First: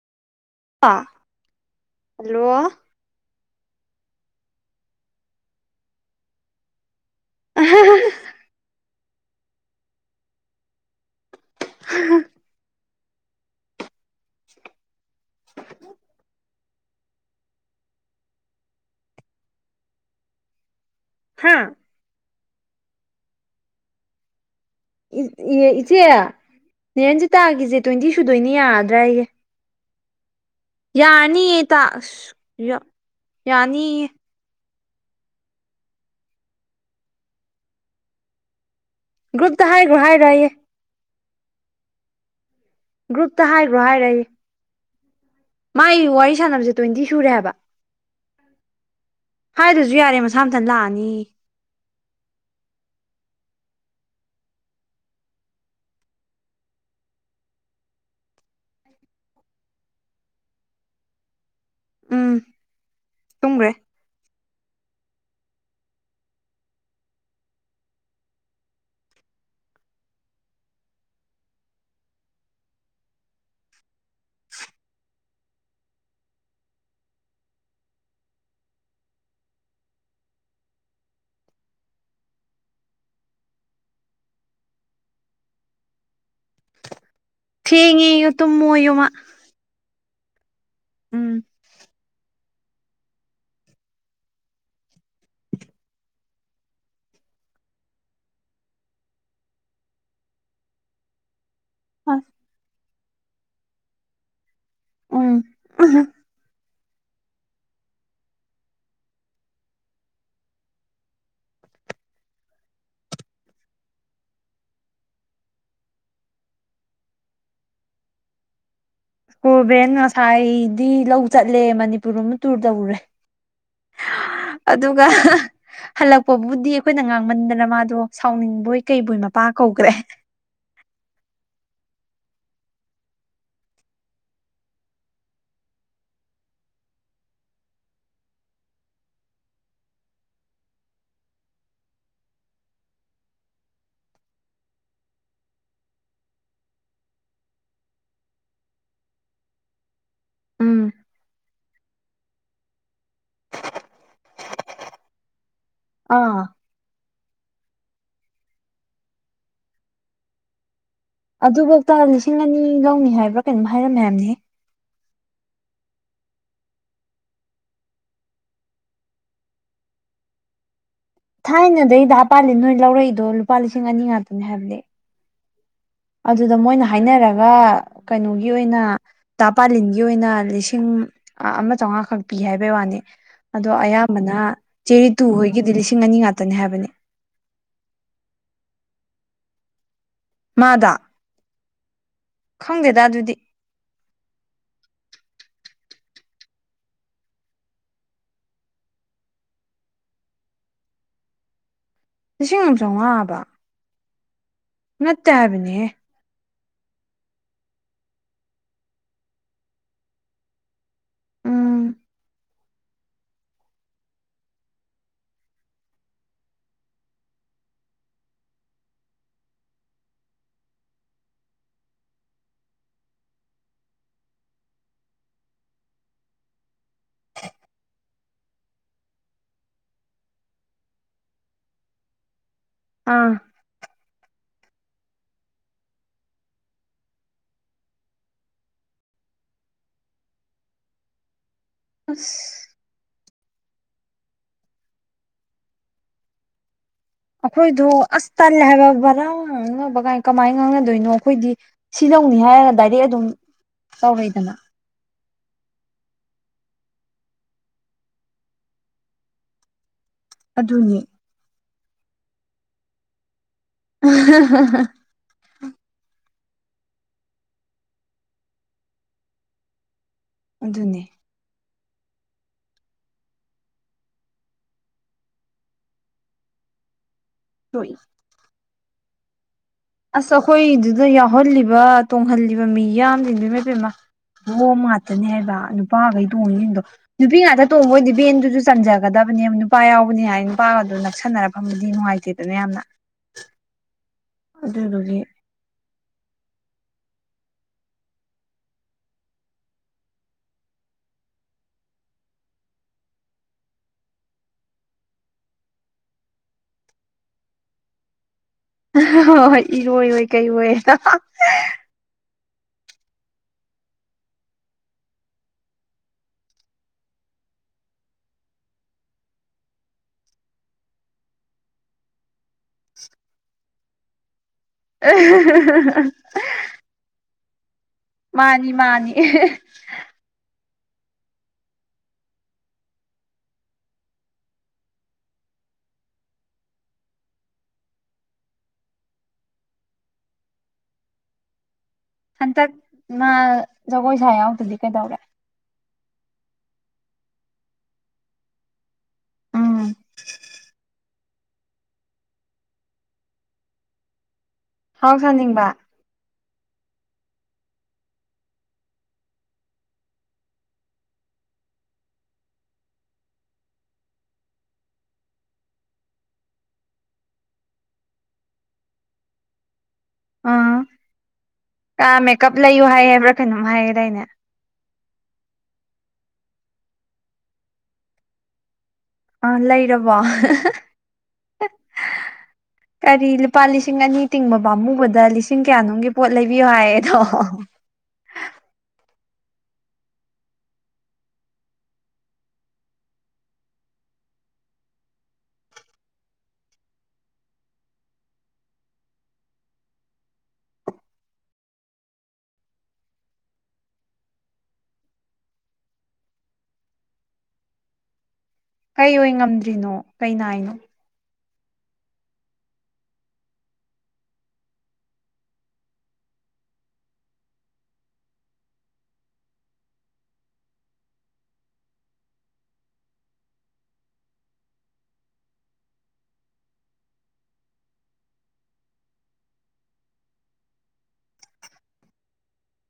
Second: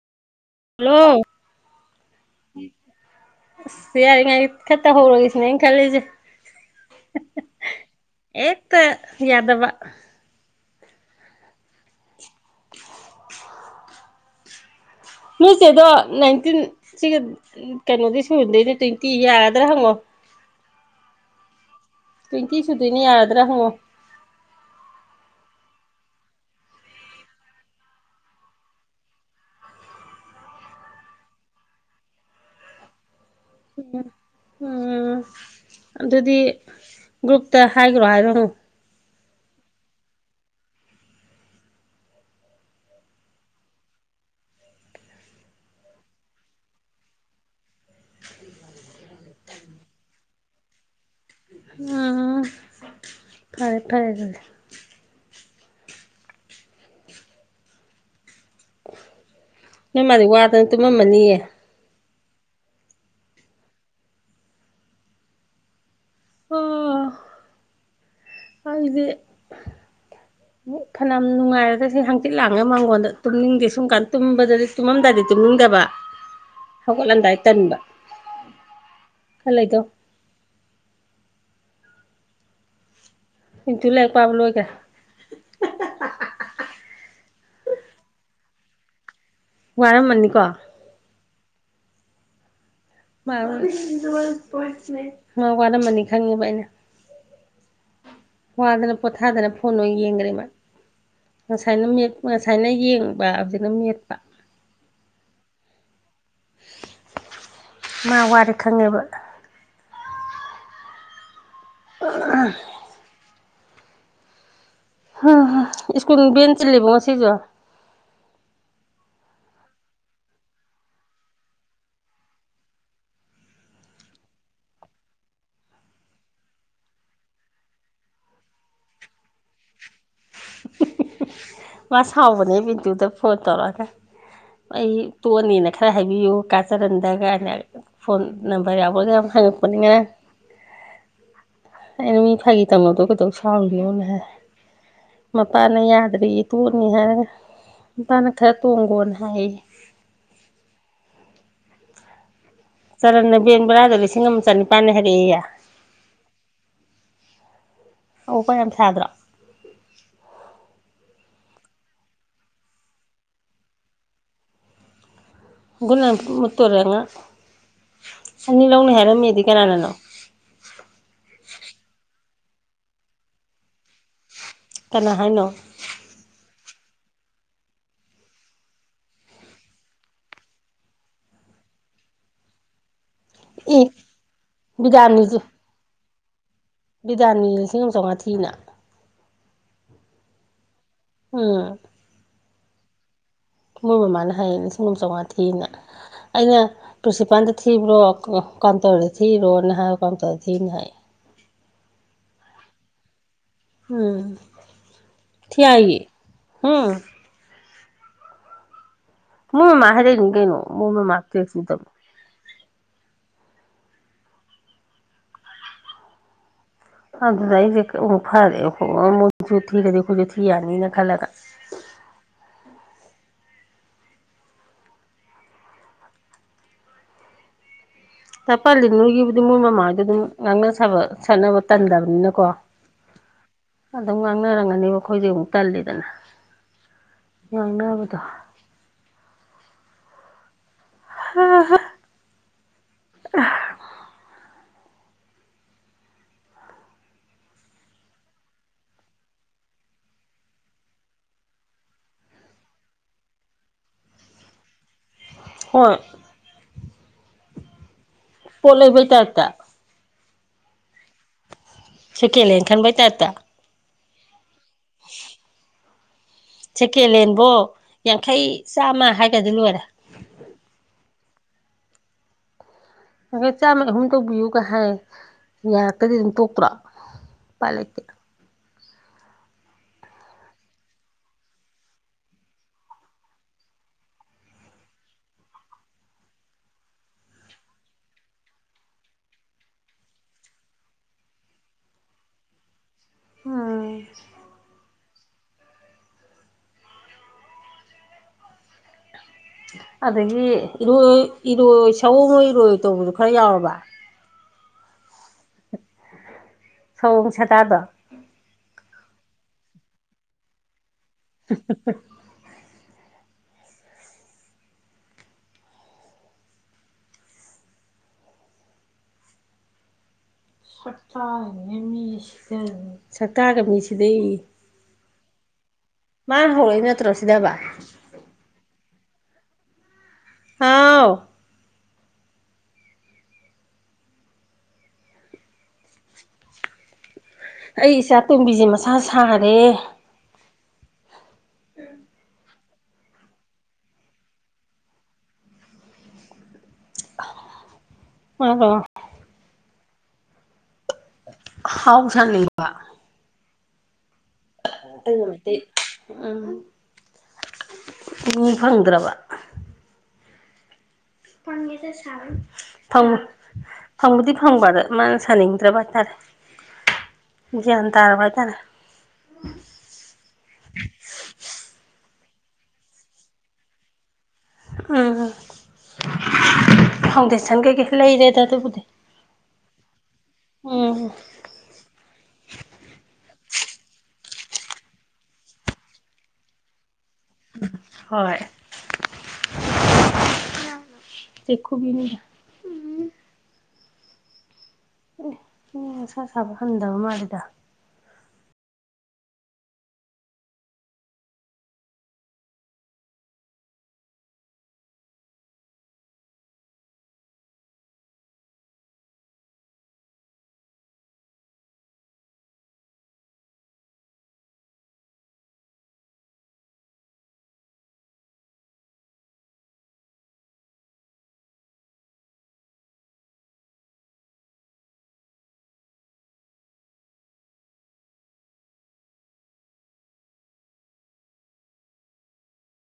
ꯑ hello hello ꯑꯁ ꯌꯥꯔꯤꯉꯩ ꯈꯔ ꯇꯧꯍꯧꯔꯒꯩ ꯁꯤꯅꯦ ꯑꯩꯅ ꯈꯜꯂꯤꯖꯦ ꯑꯦꯛꯇ ꯌꯥꯗꯕ [unintelligible] ꯅꯣꯏ‌ ꯆꯦꯗꯣ ꯅꯥꯏꯟꯇꯤꯟ ꯁꯤꯒ ꯀꯩꯅꯣꯗꯤ ꯁꯨꯗꯣꯏꯅꯦ ꯇ꯭ꯋꯦꯟꯇꯤ ꯌꯥꯔꯗ꯭ꯔꯥ ꯍꯪꯉꯣ ꯍꯥ ꯇ꯭ꯋꯦꯟꯇꯤ ꯁꯨꯗꯣꯏꯅ ꯌꯥꯔꯗ꯭ꯔꯥ ꯍꯪꯉꯣ ꯏꯆꯦ ꯅꯤꯔꯟꯖꯤꯇꯥꯒꯤꯁꯦ ‌‌ꯇ꯭ꯋꯦꯟꯇꯤ ꯁꯨꯗꯣꯏꯅꯤ ꯌꯥꯒꯗ꯭ꯔꯥ ꯌꯦ ꯌꯥꯔꯅꯤ ꯇꯥꯁ ꯌꯥ ꯎꯝ ꯎꯝ ꯑꯗꯨꯗꯤ ꯒ꯭ꯔꯨꯞꯇ ꯍꯥꯏꯈ꯭ꯔꯣ ꯍꯥꯏꯔꯝꯃꯣ ꯒ꯭ꯔꯨꯞꯇ ꯍꯥꯏꯈ꯭ꯔꯣ ꯍꯥꯏꯔꯌꯦ ꯒ꯭ꯔꯨꯞꯇ ꯍꯥꯏꯈ꯭ꯔꯣ ꯍꯥꯏꯔꯌꯦ ꯃꯥꯒꯤ ꯋꯥꯔꯤ ꯁꯥꯟꯅꯕꯁꯦ ꯇ꯭ꯋꯦꯟꯇꯤ ꯁꯨꯔꯦꯕ‌ꯍꯥꯏꯕ [inaudible] ꯍꯥꯏꯗꯔꯁꯨ ꯌꯥꯔꯦ ꯃꯁꯥ ꯃꯊꯟ ꯂꯥꯛꯑꯅꯤ ꯎ ꯐꯔꯦ ꯐꯔꯦ ꯑꯗꯨꯗꯤ ꯅꯣꯏ ꯃꯥ ꯗꯤ ꯋꯥꯗꯅ ꯇꯨꯝꯃꯝꯃꯅꯤꯌꯦ ꯎꯝ ꯇꯨꯝꯒꯔꯦ ꯑꯣ ꯑꯩꯗꯤ ꯐꯅꯌꯥꯝ ꯅꯨꯡꯉꯥꯏꯔꯒ ꯁꯤ ꯍꯥꯡꯆꯤꯠ ꯂꯥꯡꯉꯒ ꯃꯥꯡꯒꯣꯟꯗ ꯇꯨꯝꯅꯤꯡꯗꯦ ꯁꯨꯝ ꯀꯥꯟꯗ ꯇꯨꯝꯕꯗꯗꯤ ꯇꯨꯝꯃꯝꯗꯥꯏꯗꯗꯤ ꯇꯨꯝꯅꯤꯡꯗꯕ ꯍꯧꯒꯠꯂꯝꯗꯥꯏ ꯇꯟꯕ ꯈꯔ ꯂꯩꯗꯧ ꯏꯟꯇ ꯂꯥꯏꯔꯤꯛ ꯄꯥꯕ ꯂꯣꯏꯒꯔꯦ [unintelligible] ꯊꯦꯡꯉꯦꯌꯦ ꯇꯨꯝꯃꯣꯌꯦ ꯃꯥ ꯋꯥꯔꯝꯃꯅꯤꯀꯣ ꯎꯝ [unintelligible] ꯃꯥ ꯋꯥꯔꯝꯃꯅꯤ ꯈꯪꯉꯦꯕ ꯑꯩꯅ ꯋꯥꯗꯅ ꯄꯣꯊꯥꯗꯅ ꯐꯣꯟ ꯑꯣꯏꯅ ꯌꯦꯡꯈ꯭ꯔꯦ ꯃꯥ ꯉꯁꯥꯏꯅ ꯃꯦꯠ ꯑꯁ ꯉꯁꯥꯏꯅ ꯌꯦꯡꯕ ꯍꯧꯖꯤꯛꯅ ꯃꯦꯠ ꯎꯝ ꯃꯥ ꯋꯥꯔꯦ ꯈꯪꯉꯦꯕ [unintelligible] ꯁ꯭ꯀꯨꯜ ꯕꯦꯟ ꯆꯤꯜꯂꯤꯕꯣ ꯉꯁꯤꯁꯨ ꯏꯁꯀꯨꯜ ꯚꯦꯟ ꯉꯁꯥꯏꯗꯤ ꯂꯧ ꯆꯠꯂꯦ ꯃꯅꯤꯄꯨꯔ ꯑꯃ ꯇꯨꯔ ꯇꯧꯔꯨꯔꯦ ꯑꯗꯨꯒ ꯍꯜꯂꯛꯄꯕꯨꯗꯤ ꯑꯩꯈꯣꯏꯅ ꯉꯥꯡꯃꯟꯗꯅ ꯃꯥꯗꯣ ꯁꯥꯎꯅꯤꯡꯕꯣꯏ ꯀꯩꯕꯣꯏ ꯃꯄꯥ ꯀꯧꯈ꯭ꯔꯦ ꯃꯥ ꯁꯥꯎꯕꯅꯦ ꯕꯤꯗꯨꯗ ꯐꯣꯟ ꯇꯧꯔꯛꯑꯒ ꯑꯩ ꯇꯣꯛꯑꯅꯤꯅ ꯈꯔ ꯍꯥꯏꯕꯤꯌꯨ ꯀꯥꯆꯔꯟꯗꯒꯅ ꯐꯣꯟ ꯅꯝꯕꯔ ꯌꯥꯎꯕꯒ ꯌꯥꯝ ꯍꯪꯉꯛꯄꯅꯦ ꯉꯔꯥꯡ ꯑꯩꯅ ꯃꯤ ꯐꯥꯒꯤ ꯇꯧꯅꯕꯗꯣ ꯀꯩꯗꯧ ꯁꯥꯎꯔꯤꯅꯣꯅ ꯍꯥꯏ ꯃꯄꯥꯅ ꯌꯥꯗ꯭ꯔꯤ ꯇꯣꯡꯅꯤ ꯍꯥꯏ ꯃꯄꯥꯅ ꯈꯔ ꯇꯣꯡꯈꯣꯅ ꯍꯥꯏꯌꯦ ꯎꯝ ꯆꯔꯟꯅ ꯕꯦꯟꯕꯔꯥꯗꯣ ꯂꯤꯁꯤꯡ ꯑꯃ ꯆꯅꯤꯄꯥꯟꯅꯤ ꯍꯥꯏꯔꯛꯑꯦꯌꯦ ꯑꯥ ꯑꯋꯣꯛ ꯑꯄꯥ ꯌꯥꯝ ꯁꯥꯗ꯭ꯔꯣ ꯑꯗꯨꯐꯧꯇ ꯂꯤꯁꯤꯡ ꯑꯅꯤ ꯂꯧꯅꯤ ꯍꯥꯏꯕ꯭ꯔꯥ ꯀꯩꯅꯣꯝ ꯍꯥꯏꯔꯝꯃꯦ ꯍꯥꯏꯕꯅꯦꯍꯦ ꯒꯨꯠ ꯅꯥꯏꯗ ꯃꯨꯠꯇꯧꯔꯦ ꯑꯉꯥꯡ ꯑꯅꯤ ꯂꯧꯅꯤ ꯍꯥꯏꯔꯝꯃꯦꯗꯤ ꯀꯅꯥꯅꯅꯣ ꯊꯥꯏꯅꯗꯩ ꯗꯥ ꯄꯥꯂꯤꯟ ꯅꯣꯏ ꯂꯧꯔꯛꯏꯗꯣ ꯂꯨꯄꯥ ꯂꯤꯁꯤꯡ ꯑꯅꯤ ꯉꯥꯛꯇꯅꯦ ꯍꯥꯏꯕꯅꯦ ꯀꯅꯥ ꯍꯥꯏꯅꯣ ꯑꯗꯨꯗ ꯃꯣꯏꯅ ꯍꯥꯏꯅꯔꯒ ꯀꯩꯅꯣꯒꯤ ꯑꯣꯏꯅ ꯇꯥ ꯄꯥꯂꯤꯟꯒꯤ ꯑꯣꯏꯅ ꯂꯤꯁꯤꯡ ꯑ ꯑꯃꯆꯉꯥ ꯈꯛ ꯄꯤ ꯍꯥꯏꯕꯩ ꯋꯥꯅꯤ ꯑꯗꯣ ꯏ ꯑꯌꯥꯝꯕꯅ ꯆꯦꯔꯤꯇꯨ ꯍꯣꯏꯒꯤꯗꯤ ꯂꯤꯁꯤꯡ ꯑꯅꯤ ꯉꯥꯛꯇꯅꯤ ꯍꯥꯏꯕꯅꯤ ꯕꯤꯗꯥꯥꯟꯅꯤ ꯂꯤꯁꯤꯡ ꯑꯃ ꯆꯉꯥ ꯊꯤꯅ ꯃꯥꯗꯣ ꯎꯝ ꯈꯪꯗꯦꯗ ꯑꯗꯨꯗꯤ ꯃꯣꯏ ꯃꯃꯥꯅ ꯍꯥꯏꯌꯦ ꯂꯤꯁꯤꯡ ꯑꯃ ꯆꯧꯉꯥ ꯊꯤꯌꯦꯅ ꯑꯩꯅ ꯄ꯭ꯔꯤꯟꯁꯤꯄꯥꯟꯗ ꯊꯤꯕ꯭ꯔꯣ ꯀ ꯀꯥꯎꯟꯇꯔꯗ ꯊꯤꯕ꯭ꯔꯣꯅ ꯍꯥꯏꯕ ꯀꯥꯎꯟꯇꯔꯗ ꯊꯤꯅꯤ ꯍꯥꯏ ꯂꯤꯁꯤꯡ ꯑꯃ ꯆꯧꯉꯥ ꯑꯕ ꯎꯝ ꯍꯥꯏꯕꯅꯦꯍꯦ ꯊꯤꯍꯥꯏꯌꯦ ꯍꯨꯝ ꯃꯣꯏ ꯃꯃꯥ ꯍꯥꯏꯔꯛꯏꯅꯤ ꯀꯩꯅꯣ ꯃꯣꯏꯃꯃꯥ [unintelligible] ꯎꯝ ꯑꯗꯨꯗꯩꯗꯤ [unintelligible] ꯐꯔꯦ [unintelligible] ꯃꯣꯏꯁꯨ ꯊꯤꯔꯗꯤ ꯑꯩꯈꯣꯏꯁꯨ ꯊꯤ ꯌꯥꯅꯤꯅ ꯈꯜꯂꯒ ꯇꯥ ꯄꯥꯂꯤꯟ ꯅꯣꯏꯒꯤꯕꯨꯗꯤ ꯃꯣꯏ ꯃꯃꯥꯍꯣꯏꯗꯣ ꯑꯗꯨꯝ ꯉꯥꯡꯅ ꯁꯥꯕ ꯁꯥꯟꯅꯕ ꯇꯟꯗꯕꯅꯤꯅꯀꯣ ꯑꯥ ꯑꯗꯨꯝ ꯉꯥꯡꯅꯔꯝꯒꯅꯤꯕ ꯑꯈꯣꯏꯗꯤ ꯑꯃꯨꯛ ꯇꯜꯂꯤꯗꯅ ꯉꯥꯡꯅꯕꯗꯣ ꯍꯥ ꯍꯥ ꯑꯁ [unintelligible] ꯑꯈꯣꯏꯗꯣ ꯑꯁ ꯇꯜꯂꯦ ꯍꯥꯏꯕ ꯚꯔꯥ ꯉꯥꯡꯅꯕ ꯀꯥꯏ ꯀꯃꯥꯏꯅ ꯉꯥꯡꯅꯗꯣꯏꯅꯣ ꯑꯈꯣꯏꯗꯤ ꯁꯤ ꯂꯧꯅꯤ ꯍꯥꯏꯔ ꯗꯥꯏꯔꯦꯛ ꯑꯗꯨꯝ ꯇꯧꯔꯛꯏꯗꯅ ꯍꯣꯏ ꯄꯣꯠ ꯂꯩꯕꯩ ꯇꯥꯏꯞꯇ ꯑꯗꯨꯅꯤ ꯁꯦꯀꯦꯂꯦꯟ ꯈꯟꯕꯩ ꯇꯥꯏꯞꯇ [unintelligible] ꯁꯦꯀꯦꯟꯂꯦꯟꯕꯣ ꯌꯥꯡꯈꯩ ꯆꯥꯝꯃ ꯍꯥꯏꯒꯗꯤ ꯂꯣꯏꯔꯦ ꯑꯗꯨꯅꯦ ꯌꯥꯡꯈꯩ ꯆꯥꯝꯃꯒꯤ ꯑꯍꯨꯝ ꯇꯧꯕꯤꯌꯨꯒ ꯍꯥꯏ ꯌꯥꯔꯛꯇꯗꯤ ꯑꯗꯨꯝ ꯇꯣꯛꯇ꯭ꯔꯣ ꯎꯄꯥꯏ ꯇꯣꯛꯏ ꯂꯩꯇꯦ ꯑꯁ ꯑꯈꯣꯏꯗꯨꯗ ꯌꯥꯎꯍꯜꯂꯤꯕ ꯇꯣꯡꯍꯜꯂꯤꯕ ꯃꯤꯌꯥꯝ ꯖꯤꯡꯗꯨ ꯏꯃꯥꯏꯄꯦꯝꯃ ꯑꯍꯣꯡꯕ ꯉꯥꯛꯇꯅꯦ ꯍꯥꯏꯕ ꯅꯨꯄꯥꯒꯩ ꯇꯣꯡꯉꯤꯖꯤꯡꯗꯣ ꯅꯨꯄꯤ ꯉꯥꯛꯇ ꯇꯣꯡꯕꯣꯏꯗꯤ ꯕꯦꯟꯗꯨꯖꯨ ꯆꯟꯖꯒꯗꯕꯅꯦꯕ ꯅꯨꯄꯥ ꯌꯥꯎꯕꯅꯤ ꯍꯥꯏ ꯅꯨꯄꯥꯒꯗꯨ ꯅꯛꯁꯟꯅꯔꯐꯝꯕꯗꯤ ꯅꯨꯡꯉꯥꯏꯇꯦ [unintelligible] ꯌꯥꯝꯅ ꯎꯝ ꯑꯗꯨꯗꯨꯒꯤ ꯑꯗꯒꯤ ꯏꯔꯣꯏ ꯏꯔꯣꯏ ꯁꯑꯣꯝꯑꯣꯏ ꯏꯔꯣꯏꯑꯣꯏ ꯇꯧꯕꯗꯨ ꯈꯔ ꯌꯥꯎꯔꯕ ꯁꯑꯣꯡ ꯁꯥꯗꯥꯗꯣ [unintelligible] ꯍꯣꯏ ꯏꯔꯣꯏꯑꯣꯏ ꯀꯩꯑꯣꯏ [unintelligible] [unintelligible] ꯁꯛꯇꯥꯉꯩꯅꯦ ꯃꯤ ꯁꯤꯗꯗꯅ ꯁꯛꯇꯥꯒ ꯃꯤ ꯁꯤꯗꯩꯌꯦ [unintelligible] ꯃꯥꯅ ꯍꯧꯔꯛꯏ ꯅꯠꯇ꯭ꯔꯣ ꯁꯤꯗꯕ ꯃꯥꯅꯤ ꯃꯥꯅꯤ [unintelligible] [unintelligible] ꯑꯩ ꯏꯆꯥ ꯇꯣꯝꯕꯤꯖꯤ ꯃꯁꯥ ꯁꯥꯔꯦ [inaudible] ꯍꯟꯇꯛ ꯃꯥ ꯖꯒꯣꯏ ꯁꯥ ꯌꯥꯎꯗꯗꯤ ꯀꯩꯗꯧꯔꯦ [unintelligible] ꯎꯝ ꯑꯍꯥꯎ ꯆꯥꯅꯤꯡꯕ ꯍꯥꯎ ꯑꯩꯅ ꯁꯥꯅꯤꯡꯕ [unintelligible] ꯎꯝ ꯎ ꯐꯪꯗ꯭ꯔꯕ [unintelligible] ꯐꯪ ꯐꯪꯕꯨꯗꯤ ꯐꯪꯕ ꯑꯗ ꯃꯥꯅ ꯁꯥꯅꯤꯡꯖꯕ ꯍꯥꯏꯇꯥꯔꯦ ꯒꯌ꯭ꯥꯟ ꯇꯥꯔꯕ꯭ꯔꯥ ꯇꯥꯔꯦ ꯑ ꯀꯥ ꯃꯦꯀꯞ ꯂꯩꯌꯨ ꯍꯥꯏ ꯍꯥꯏꯕ꯭ꯔꯥ ꯀꯩꯅꯣꯝ ꯍꯥꯏꯌꯦꯗꯥꯏꯅꯦ ꯎꯝ ꯐꯥꯎꯟꯗꯦꯁꯟ ꯀꯩꯀꯩꯩ ꯂꯩꯔꯦꯗ ꯑꯗꯨꯕꯨꯗꯤ ꯑ ꯂꯩꯔꯕꯣ ꯎꯝ [unintelligible] ꯀꯔꯤ ꯂꯨꯄꯥ ꯂꯤꯁꯤꯡ ꯑꯅꯤ ꯇꯤꯡꯕ ꯄꯥꯝꯃꯨꯕꯗ ꯂꯤꯁꯤꯡ ꯀꯌꯥꯅꯣꯝꯒꯤ ꯄꯣꯠ ꯂꯩꯕꯤꯌꯣ ꯍꯥꯏꯌꯦꯗꯣ ꯍꯣꯏ [unintelligible] ꯎꯝ ꯅꯁꯥ ꯁꯥꯕ ꯍꯟꯗꯕ ꯃꯥꯂꯤꯗ ꯀꯩ ꯑꯣꯏ ꯉꯝꯗ꯭ꯔꯤꯅꯣ ꯀꯩ ꯅꯥꯏꯅꯣ